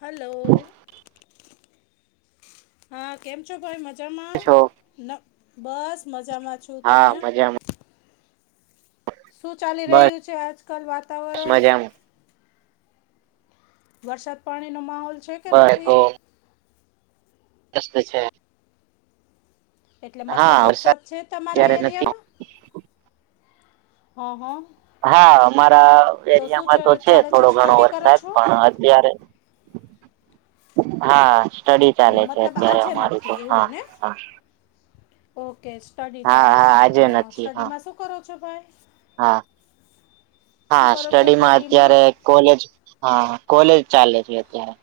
Hello હા કેમ છો ભાઈ મજામાં છો ન બસ મજામાં છું હા તમે મજામાં શું ચાલી રહ્યું બસ છે. આજકાલ વાતાવરણ મજામાં વરસાદ પાણીનો માહોલ છે કે બસ નથી. તો [unintelligible] એટલે મતલબ વરસાદ છે. તમારા અત્યારે નથી એરિયામાં હ હ હા અમારા એરિયામાં તો છે ચાલે થોડો ઘણો સ્ટડી કરો વરસાદ છો પણ અત્યારે હા સ્ટડી ચાલે છે મતલબ અત્યારે આજે અમારી તો નથી હા એવું ને હા ઓકે સ્ટડી હા ચાલે હા છે આજે અ નથી હા સ્ટડીમાં શું કરો છો ભાઈ હા શું હા કરો છો સ્ટડીમાં અત્યારે કોલેજ હા કોલેજ ચાલે છે અત્યારે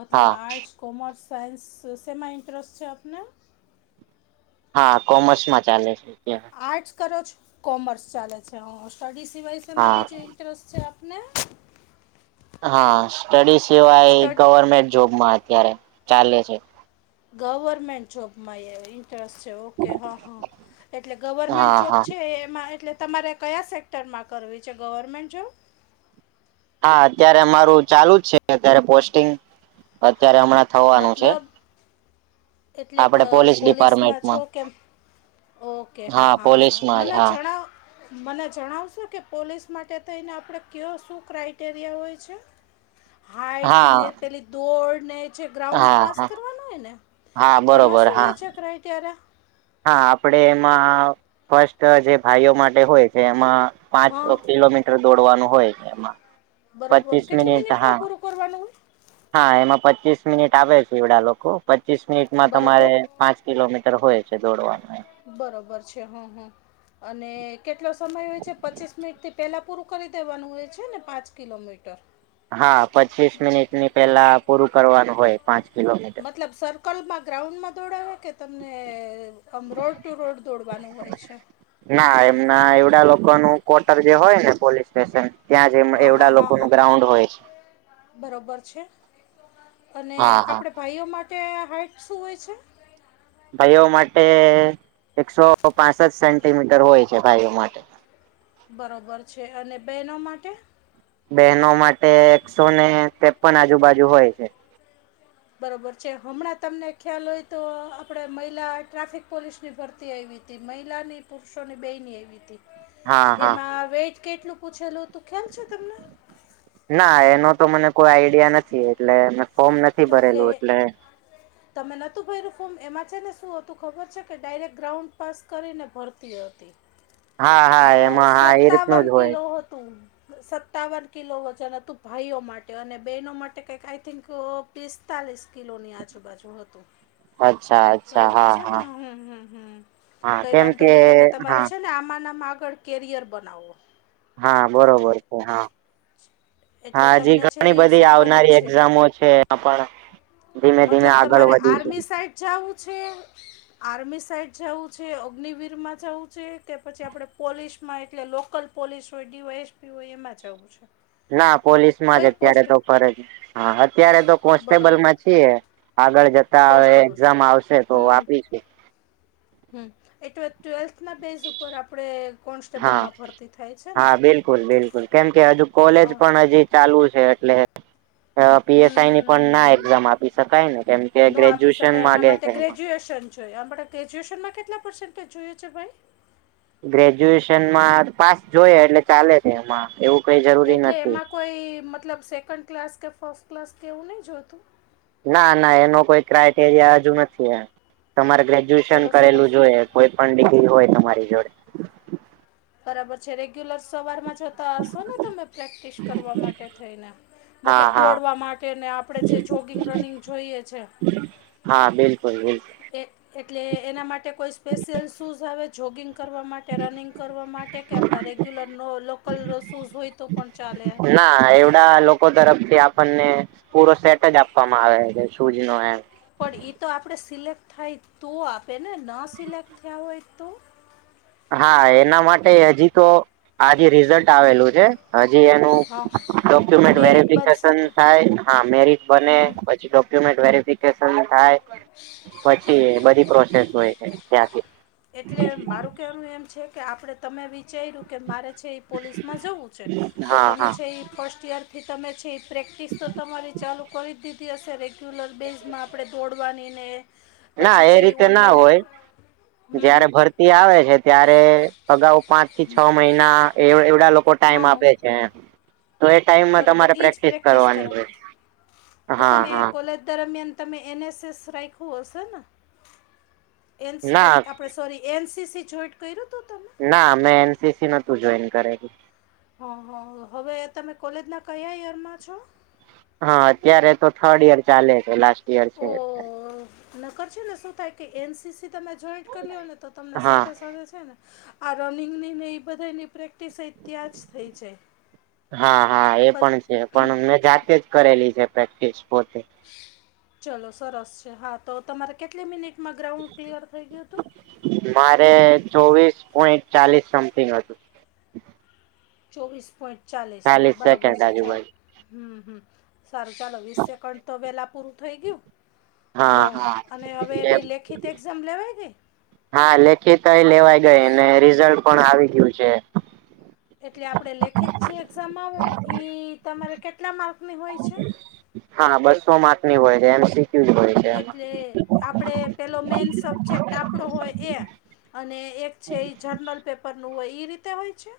મતલબ હા આર્ટ્સ, કોમર્સ, સાયન્સ શેમાં ઇન્ટરેસ્ટ છે આપને હા કોમર્સ માં ચાલે છે એમ આર્ટ્સ કરો છો કોમર્સ ચાલે છે હ સ્ટડી સિવાય શેમાં હા બીજે ઇન્ટરેસ્ટ છે આપને હા સ્ટડી સિવાય સ્ટડ ગવર્મેન્ટ જોબમાં અત્યારે ચાલે છે ગવર્મેન્ટ જોબમાં ઈન્ ટરસ્ટ છે ઓકે હા હા એટલે ગવર્મેન્ટ હા હા જોબ છે એમાં એટલે તમારે કયા સેક્ટરમાં કરવી છે ગવર્મેન્ટ જોબ હા અત્યારે અમારું ચાલુ જ છે. અત્યારે પોસ્ટિંગ અત્યારે હમણાં થવાનું છે મતલબ એટલે ક આપડે પોલીસ પોલીસમાં છો ડિપાર્ટમેન્ટમાં કેમ ઓકે હા હા હા પોલીસમાં જ મને હા જણાવ મને જણાવશો કે પોલીસ માટે થઈને આપણે કયો શું ક્રાઈટેરિયા હોય છે. હાઈટ ને હા પેલી દોડ ને જે ગ્રાઉન્ડ હા પાસ હા કરવાનો હોય ને હા એમાં બરોબર શું હા વેચ ક્રાઈટેયા હા આપડે એમાં ફસ્ટ જે ભાઈઓ માટે હોય એમાં પાંચ હા કિલોમીટર દોડવાનું હોય એમાં બરોબર પચીસ કેટલી મિનિટ મિનિટમાં હા પૂરું કરવાનું હા એમાં પચીસ મિનિટ આપે છે એવડા લોકો પચીસ મિનિટમાં બરોબર તમારે પાંચ કિલોમીટર હોય છે દોડવાનું બરોબર છે હં હ અને કેટલો સમય હોય છે પચીસ મિનિટથી પહેલાં પૂરું કરી દેવાનું હોય છે ને પાંચ કિલોમીટર હા પચીસ મિનિટની પહેલા પૂરું કરવાનું હોય. પાંચ કિલો મતલબ સર [unintelligible] ગ્રાઉન્ડમાં દોડાવે કે તમને આમ રોડ ટુ રોડ દોડવાનું હોય છે. ના એમના એ લોકોનું ક્વોટર જે હોય ને પોલીસ સ્ટેશન ત્યાં જ એમ એ લોકોનું ગ્રાઉન્ડ હોય છે. બરાબર છે અને હા હા. આપણે ભાઈઓ માટે હાઈટ શું હોય છે? ભાઈઓ માટે એકસો પાંસઠ સેન્ટીમીટર હોય છે. ભાઈઓ માટે બરાબર છે અને બહેનો માટે? બહેનો માટે એકસો ને તેપન આજુબાજુ હોય. બરોબર છે. હમણાં તમને ખ્યાલ હોય તો આપણે મહિલા ટ્રાફિક પોલીસની ભરતી આવયી. તે મહિલાની પુરુષોની બંનેની આવી હતી. હા હા. એમાં વેઈટ કેટલું પૂછેલું હતું ખ્યાલ છે તમને? ના એનો તો મને કોઈ આઈડિયા નથી. એટલે મે ફોર્મ નથી ભરેલું. એટલે [inaudible] તમે ન હોતું ભર્યું ફોર્મ એમાં છે ને શું હતું ખબર છે કે ડાયરેક ગ્રાઉન્ડ પાસ કરીને ભરતી હતી. હા હા એમાં હા એ રીતનું સત્તાવન જ હોય. કિલો હતું. સત્તાવન કિલો વજન હતું ભાઈઓ માટે અને બહેનો માટે કંઈક આઈ થિંક પિસ્તાલીસ કિલોની આજુબાજુ હતું. અચ્છા અચ્છા બરોબર હા છે ને હા. હમ્મ હમ્મ હમ્મ. હા કઈ કેમ વાંધો કે નહી તમે હા તમારું છે ને આમાં ના આમાં આગળ કેરિયર બનાવો. હા બરોબર છે હા. એટલે હજી તમને છે ઘણી એ બધી શું બનવું આવનારી છે એક્ઝામો છે. આપણ મતલબ તમારે આર્મી સાઈડ જાવું છે. આર્મી સાઈડ જવું છે? અગ્નવીર માં જવું છે? કે પછી આપણે પોલીસમાં એટલે લોકલ પોલીસ હોય ડીવાય એસપી હોય એમાં જાવું છે? ના પોલીસ માં જ કઈ અત્યારે પોસ્ટ તો ભરે હા અત્યારે તો બરોબર કોન્સ્ટેબલમાં જ છીએ. આગળ જતા હવે કોન્સ્ટેબલ એક્ઝામ આવશે તો આપીશુ. [unintelligible] ના બેસ ઉપર આપણે હા કોન્સટેબલમાં ભરતી થાય છે ને હા બિલકુલ બિલકુલ કેમ કે હજુ કોલેજ અ પણ હજી ચાલુ છે. એટલે પીએસઆઈ ની પણ ના હમ એક્ઝામ આપી શકાય ને કેમ કે ન આપી ગ્રેજ્યુએશન શકાય એના માંગે માટે છે. ગ્રેજ્યુએશન જોઈએ. આપણે ગ્રેજ્યુએશનમાં કેટલા પર્સન્ટેજ જોઈએ છે ભાઈ ગ્રેજ્યુએશનમાં પાસ જોઈએ એટલે ચાલે છે. એમાં એવું કઈ જરૂરી એટલે નથી એમાં કોઈ મતલબ સેકન્ડ ક્લાસ કે ફર્સ્ટ ક્લાસ કે એવું નહી જોતું? ના ના એનો કોઈ ક્રાઈટેરિયા હજુ નથી એમ તમારે ગ્રેજ્યુએશન ચલો કરેલું સરસ જોઈએ. કોઈ પણ ડિગ્રી હોય. તમારી જોડે બરાબર છે. રેગ્યુલર સવાર માં જતા હશો ને તમે પ્રેક્ટિસ કરવા માટે થઈને. હા મતલબ હા દોડવા માટે ને આપણે જે જોગિંગ રનિંગ જોઈએ છે. હા બિલકુલ બિલકુલ. એ એટલે એના માટે કોઈ સ્પેશિયલ શૂઝ આવે જોગિંગ કરવા માટે રનિંગ કરવા માટે કે આપણા રેગ્યુલરનો લોકલ શૂઝ હોય તો પણ ચાલે ના એવુ ના એ લોકો તરફથી આપણને પૂરો સેટ જ આપવામાં આવે છે. શૂઝ નો એમ પણ ઈ તો આપણેે સિલેક્ટ થાય તો આપે ને, ન સિલેક્ટ થયા હોય તો? હા એના માટે હજી તો આજે રિઝલ્ટ આવેલું છે. હજી એનું હા ડોક્યુમેન્ટ મેરિટ બનશે વેરફિકેશન ને થાય હા મેરિટ બને હમ પછી ડો ક્યુમેન્ટ વેરિફિકેશન થાય પછી બધી પ્રોસેસ હોય છે ત્યાંથી એટલે મારું કહેવાનું એમ છે કે આપડે તમે વિચાયરુ કે મારે છે એ પોલીસમાં જવું છે તો હા તમે હા છે એ ફર્સ્ટ યર થી તમે છે પ્રેક્ટિસ તો તમારી ચાલુ કરી જ દીધી હશે રેગ્યુલર બેઝમાં આપડે દોડવાનીને ના એ રીતે ના હોય હમ હમ જયારે ભરતી આવે છે, ત્યારે અગાઉ પાંચ થી છ મહિના [unintelligible] એ લોકો ટાઈમ આપે છે તો એ ટાઈમમાં બરાોબર તમારે ઈ જ પ્રેક્ટિસ કરવાની કરાવે હોય. તો હા તમે હા કોલેજ દરમિયાન તમે એન એસ એસ રાયખુ હશે ન એન્સ ના [unintelligible] આપણે sorry N C C joint કયરુ તું તમે? ના મેં એન સી સી નતું જોઈન્ટ કરેલું હ હ હવે તમે કોલેજના કયા યરમાં છો? હા અત્યારે તો થર્ડ યર ચાલે છે. લાસ્ટ યર છે ઓ એટલે નકર છે ને શું થાય કે એન સી સી તમે જોઈન્ટ કરી લ્યો ને તો તમને હા. સાથે સાથે છે ને આ રનિંગની ને ઈય બધાની પ્રેક હા હા એ પ પણ છે, પણ અમને જાતે જ કરેલી છે પ્રેક્ટિસ પોતે ચલો સરસ છે, હા તો તમારે કેટલી મિનિટમાં ગ્રાઉન્ડ ક્લિયર થઈ ગયું તું? મારે ચોવીસ પોઈન્ટ ચાલીસ સમથિંગ હતું ચોવીસ પોઈન્ટ ચાલીસમાં ચાલીસ બરાબર સેકન્ડ છે ચ આજુબાજુ. હમ્મ હં સારું ચાલો વીસ સેકન્ડ તો વેલાં પૂરું થઈ ગયું હા ગ્રાઉન્ડ હા. અને અવે એની લેખિત એક લેવાય ગઈ હા લેખિતય લેવાય ગઈ ને રિઝલ્ટ પણ આવી ગયું છે. એટલે આપડે લેખિત જે એક્ઝામ આવે ઇ તમારે કેટલા માર્કની હોય છે? હા બસો માર્કની હોય છે એમ સી ક્યુ જ હોય છે એમ. એટલે આપડે પેલો મેન સબ્જેક્ટ આપડો હોય એ અને એક છે એ જર્નલ પેપરનું હોય ઈ રીતે હોય છે?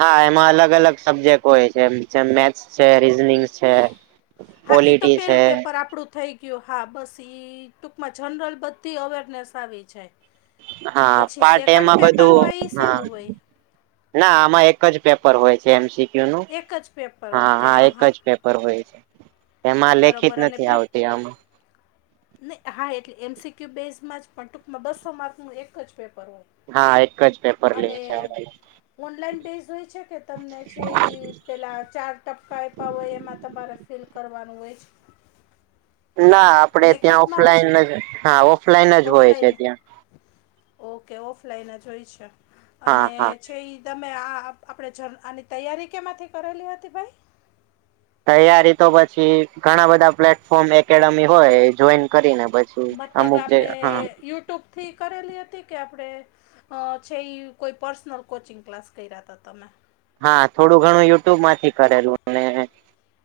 હા એમાં અલગ-અલગ સબ્જેક્ટ હોય છે. જેમ મેથ્સ છે, રીઝનિંગ છે. હા ઇતો પોલિટી છે પેલું પેપર આપડુ થઈ ગ્યુ હા બસ ઈ ટૂંકમાં જનરલ બધી અવેરનેસ આવી જાય. હાં પછી પાર્ટ સેકન્ડ એમાં પેપર બધું હોય એ હાં શેનું હોય ના આમાં એક જ પેપર હોય છે એમ સી ક્યુ નું એક જ પેપર હા ઓકે હા એક જ પે પર હોય છે. એમાં લેખિત બરોબર અને નથી પ્રિપ આવતી આમાં નય હા એટલે એમ સી ક્યુ બેઝમાં જ પણ ટૂંકમાં બસ્સો માર્કનું એક જ પેપર હોય હા એક જ પેપર લે અને છે ઓનલાઈન બેઝ હોય છે કે? તમને છે એ પેલાં ચાર ટપકા આયપા હોય, એમાં તમારે ફીલ કરવાનું હોય છ? ના આપડે ત્યાં લેખિતમાં હોય છે ઓફલાઈન જ હા ઓફલાઈન જ હોય છે ત્યાં. ઓ કે ઓફલાઈન જ હોય છે અને હા હા છે ઈ તમે આ આપ આપણે જર આની તૈયારી કેમાંથી કરેલી હતી ભાઈ? તૈયારી તો પછી ઘણા બધા પ્લેટફોર્મ એકેડમી હોય, એ જોઈને કરીને પ મતલબ આપડે યુટ્યુબ થી કરેલી અતી કે, આપડે અ છે ઈ કોઈ પર્સનલ કોચિંગ ક્લાસ કયરા અતા તમે. હા, થોડું ઘણું યુટ્યુબ માંથી કરેલું ને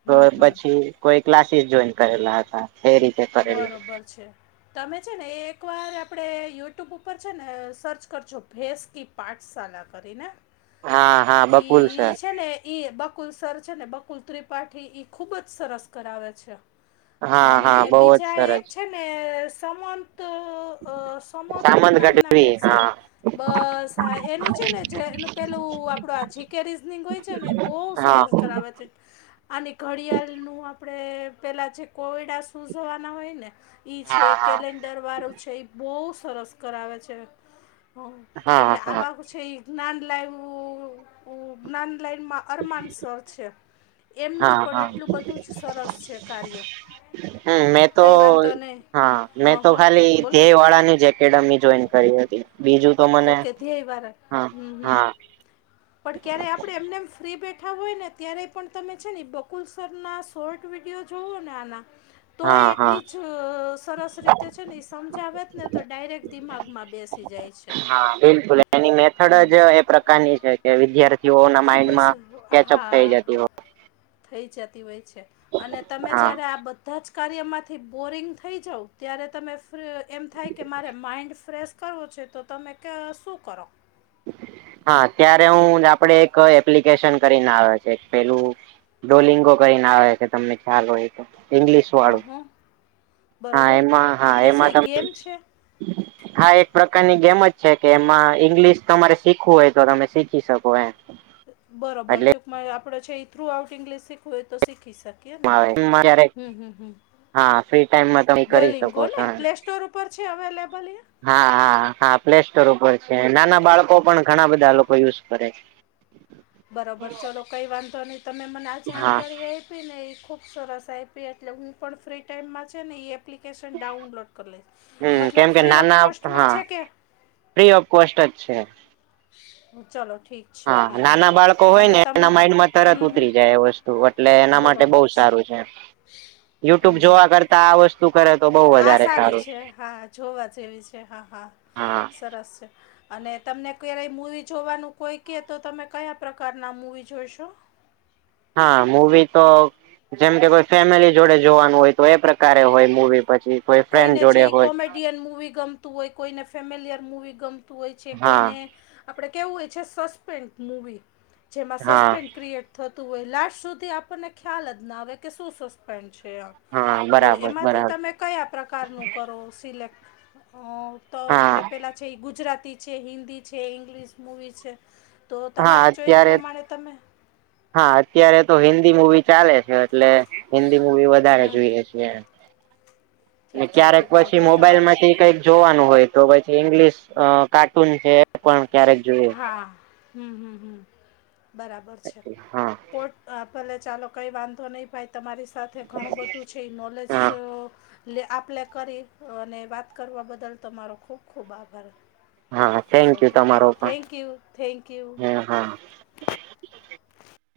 હમ તોય હમ પછી કોઈ ક્લાસીસ જોઈન કરેલા અતા, એ રીત બરોબર છે. તમે છે ને એ-એકવાર આપડણે યુટ્યુબ ઉપર છે ને સર્ચ કરજો ભેંસકીપ. પાઠસાલા કરીને, હા હા બકુલ ઈ સર છે ને ઈ બકુલ સર છે ને બકુલ ત્રિપાઠી, ઇ ખૂબ જ સરસ કરાવે છે. હા-હા, બોવ જ છરછ. એને સમન [inaudible] અ સમથ સામંત નામના ગઢવી કોક સે હા બસ હા એનુ છે ને, જે એનુ પેલુ આપડો જેકે રીઝનીંગ ઓય છે ને એ બોવ હા સરસ કરાવે છે. [inaudible] અને ઘડિયાલનું આપડણે પેલા જે કોયડા સ ઉઝવાના હોય ને, ઈ છે હા હા કેલેન્ડર વારો છે. એ બોઓ સરસ કરાવે છે. હ, હા એટલે હા આવા હો છે ઇ જ્ઞાન લાયવુ-ઉ જ્ઞાન લાઈનમા અરમાનસર છે. એમનુય હા પણ હા એટલુ બધુ જ સરસ છે, કાર્ય. હમ્મ, મે તો કંઈ વાંધો નહીં હા, મે હં તો હં ખાલી બોલ ધ્યેય વાળાની જ એ કેળવડી જોઈન કરી હતી. બીજું તો મને ઓકે, ધ્યેય વારા હા હમ્મ-હમ્મ હા પળ ક્યારે આપડે એમને એમ ફ્રી બેઠા હોય ને, ત્યારે પણ તમે છે ને બકુલ સરના સોર્ટ વિડિઓ જોવો ને આના. તોય હા હા એટલી જ અઅ સરસ રીતે છે ને એ સમજાવત ને, તો ડાયરેક્ટ દિમાગમાં બેસ તી જાય છે. હા, બિલકુલ એની મેથડ જ અ કાની છે કે, વિદ્યાર્ [unintelligible] હા, જતી હા. હોય થઈ જતી ઓય છે. અને તમે હા જ્યારે આ બધ્ ધાં જ કાર્યમાંથી બોરિંગ થઈ જાઉ, ત્યારે તમે ફ્રીરર એમ થાય કે મારે માઇન્ડ ફ્રેસ કરવુ છે, તો તમે ક સું કરો? હા, ત્યારે હું જ આપડે એક એપ્લિકેશન કરીને આવે છે પેલુ ડુલિંગો કયીને આવે છે, તમને ખ્યાલ ઓય. ઇંગ્લિસ વાળુ. હં હં હા બરોબર એમા, હા એટલે એમા શું તમે ગેમ છે હા, એક પ્રકારની ગેમ જ છે કે એમા ઈંગ્લિસ તમારે સીખવું ઓય, તો તમે સીખી સકો એમ. બરોબર. એટલે ટૂંકમાં, આપણો જી એ થ્રુ આઉટ ઇંગ્લિસ સીખવુ હોય તો સીખી સક કે ને. ક્યારેક હમ્મ, હમ્મ-હમ્મ. હા ફ્રી ટાઈમમાં તમે કરી ડોલિંગો શકો ને પ્લેસ્ ટોર ઉપર છે, અવેલેબલ એ? હા-હા-હા, પ્લે સ્ટોર ઉપર છે. નાના બાળકો પણ ઘણા બધા લોકો યુસ કરે છે. [inaudible] બરોબર. ચલો, કઈ વાંધો નઈ. તમે મને આ છે હા જાણકારી આય પી ને એ ખૂબ સરસ આયપી એટલે હું પણ ફ્રી ટાઈમમાં છે ને, ઈ એપ્ એપ્લિકેશન ડાઉનલોડ કરી લઈશ. હમ મતલબ કેમ કે ફ્રી ઓફ નાના કોસ્ટમાં હા છે કે? ફ્રી ઓફ કોસ્ટ જ છે. ચલો ઠીક. હા નાના બાળકો હોય અને ને તમ એના માઈન્ડમાં તરત હમ હમ ઉતરી જાય એ વસ્તુ એટલે એના માટે બહુ સારું છે. યુટ્યુબ જોવા કર આ સારી છે હા જોવા જેવી છે હા હા. સરસ છે. અને તમને ક્યારેય મૂવી જોવાનું કોઈ કહે તો તમે કયા પ્રકારના મૂવી જોઈશો? હા મૂવી તો જેમ કે કોઈ ફેમિલી જોડે જોવાનું હોય તો એ પ્રકારે હોય મુવી, પછી કોઈ ફ્રેન્ડ જોડે હોય. ઇન્ડિયન મુવી ગમતું હોય, કોઈને ફેમિલીયર મુવી ગમતું હોય છે, કોઈને હા આપણે કેવું હોય છે સસ્પેન્સ મૂવી, જેમાં હા સસ્પેન્ ક્રિએટ થતું હોય. લાસ્ટ સુધી આપણને ખ્યાલ જ ના આવે કે શું સસ્પેન્ડ છે આમ. હા તો બરાબર એમાંથી બરાબર તમે કયા પ્રકારનું કરો સિલેક્ટ? અ તો આપણે હા પહેલાં છે ઈ ગુજરાતી છે, હિન્દી છે, ઇંગ્લિશ મૂવી છે. તો હા તમારી ચોઈસ અત્યારે પ્રમાણે તમે હા અત્યારે તો હિન્દી મુવી ચાલે છે. એટલે હિન્દી મુવી વધારે હમ જોઈએ છે એમ. ને ઠીક છે ક્યારેક ઠીક છે પછી ભાઈ તમારે મોબાઈલમાંથી કઈક જોવાનું હોય તો પછી ઈંગ્લિશ કાર્ટૂન છે એ પણ ક્યારેક જોઈએ. હા હમ હમ હમ બરાબર છે. હા પોટ હા ભલે ચાલો કંઈ વાંધો નહીં ભાઈ તમારી સાથે ઘણું બધું છે ઈ નોલેજ હા લે આપ લે કરી અને વાત કરવા બદલ તમારો ખૂબ ખૂબ આભાર. હા થેન્ક યુ ઓકે તમારો પણ. થેન્ક યુ થેન્ક યુ ને હા.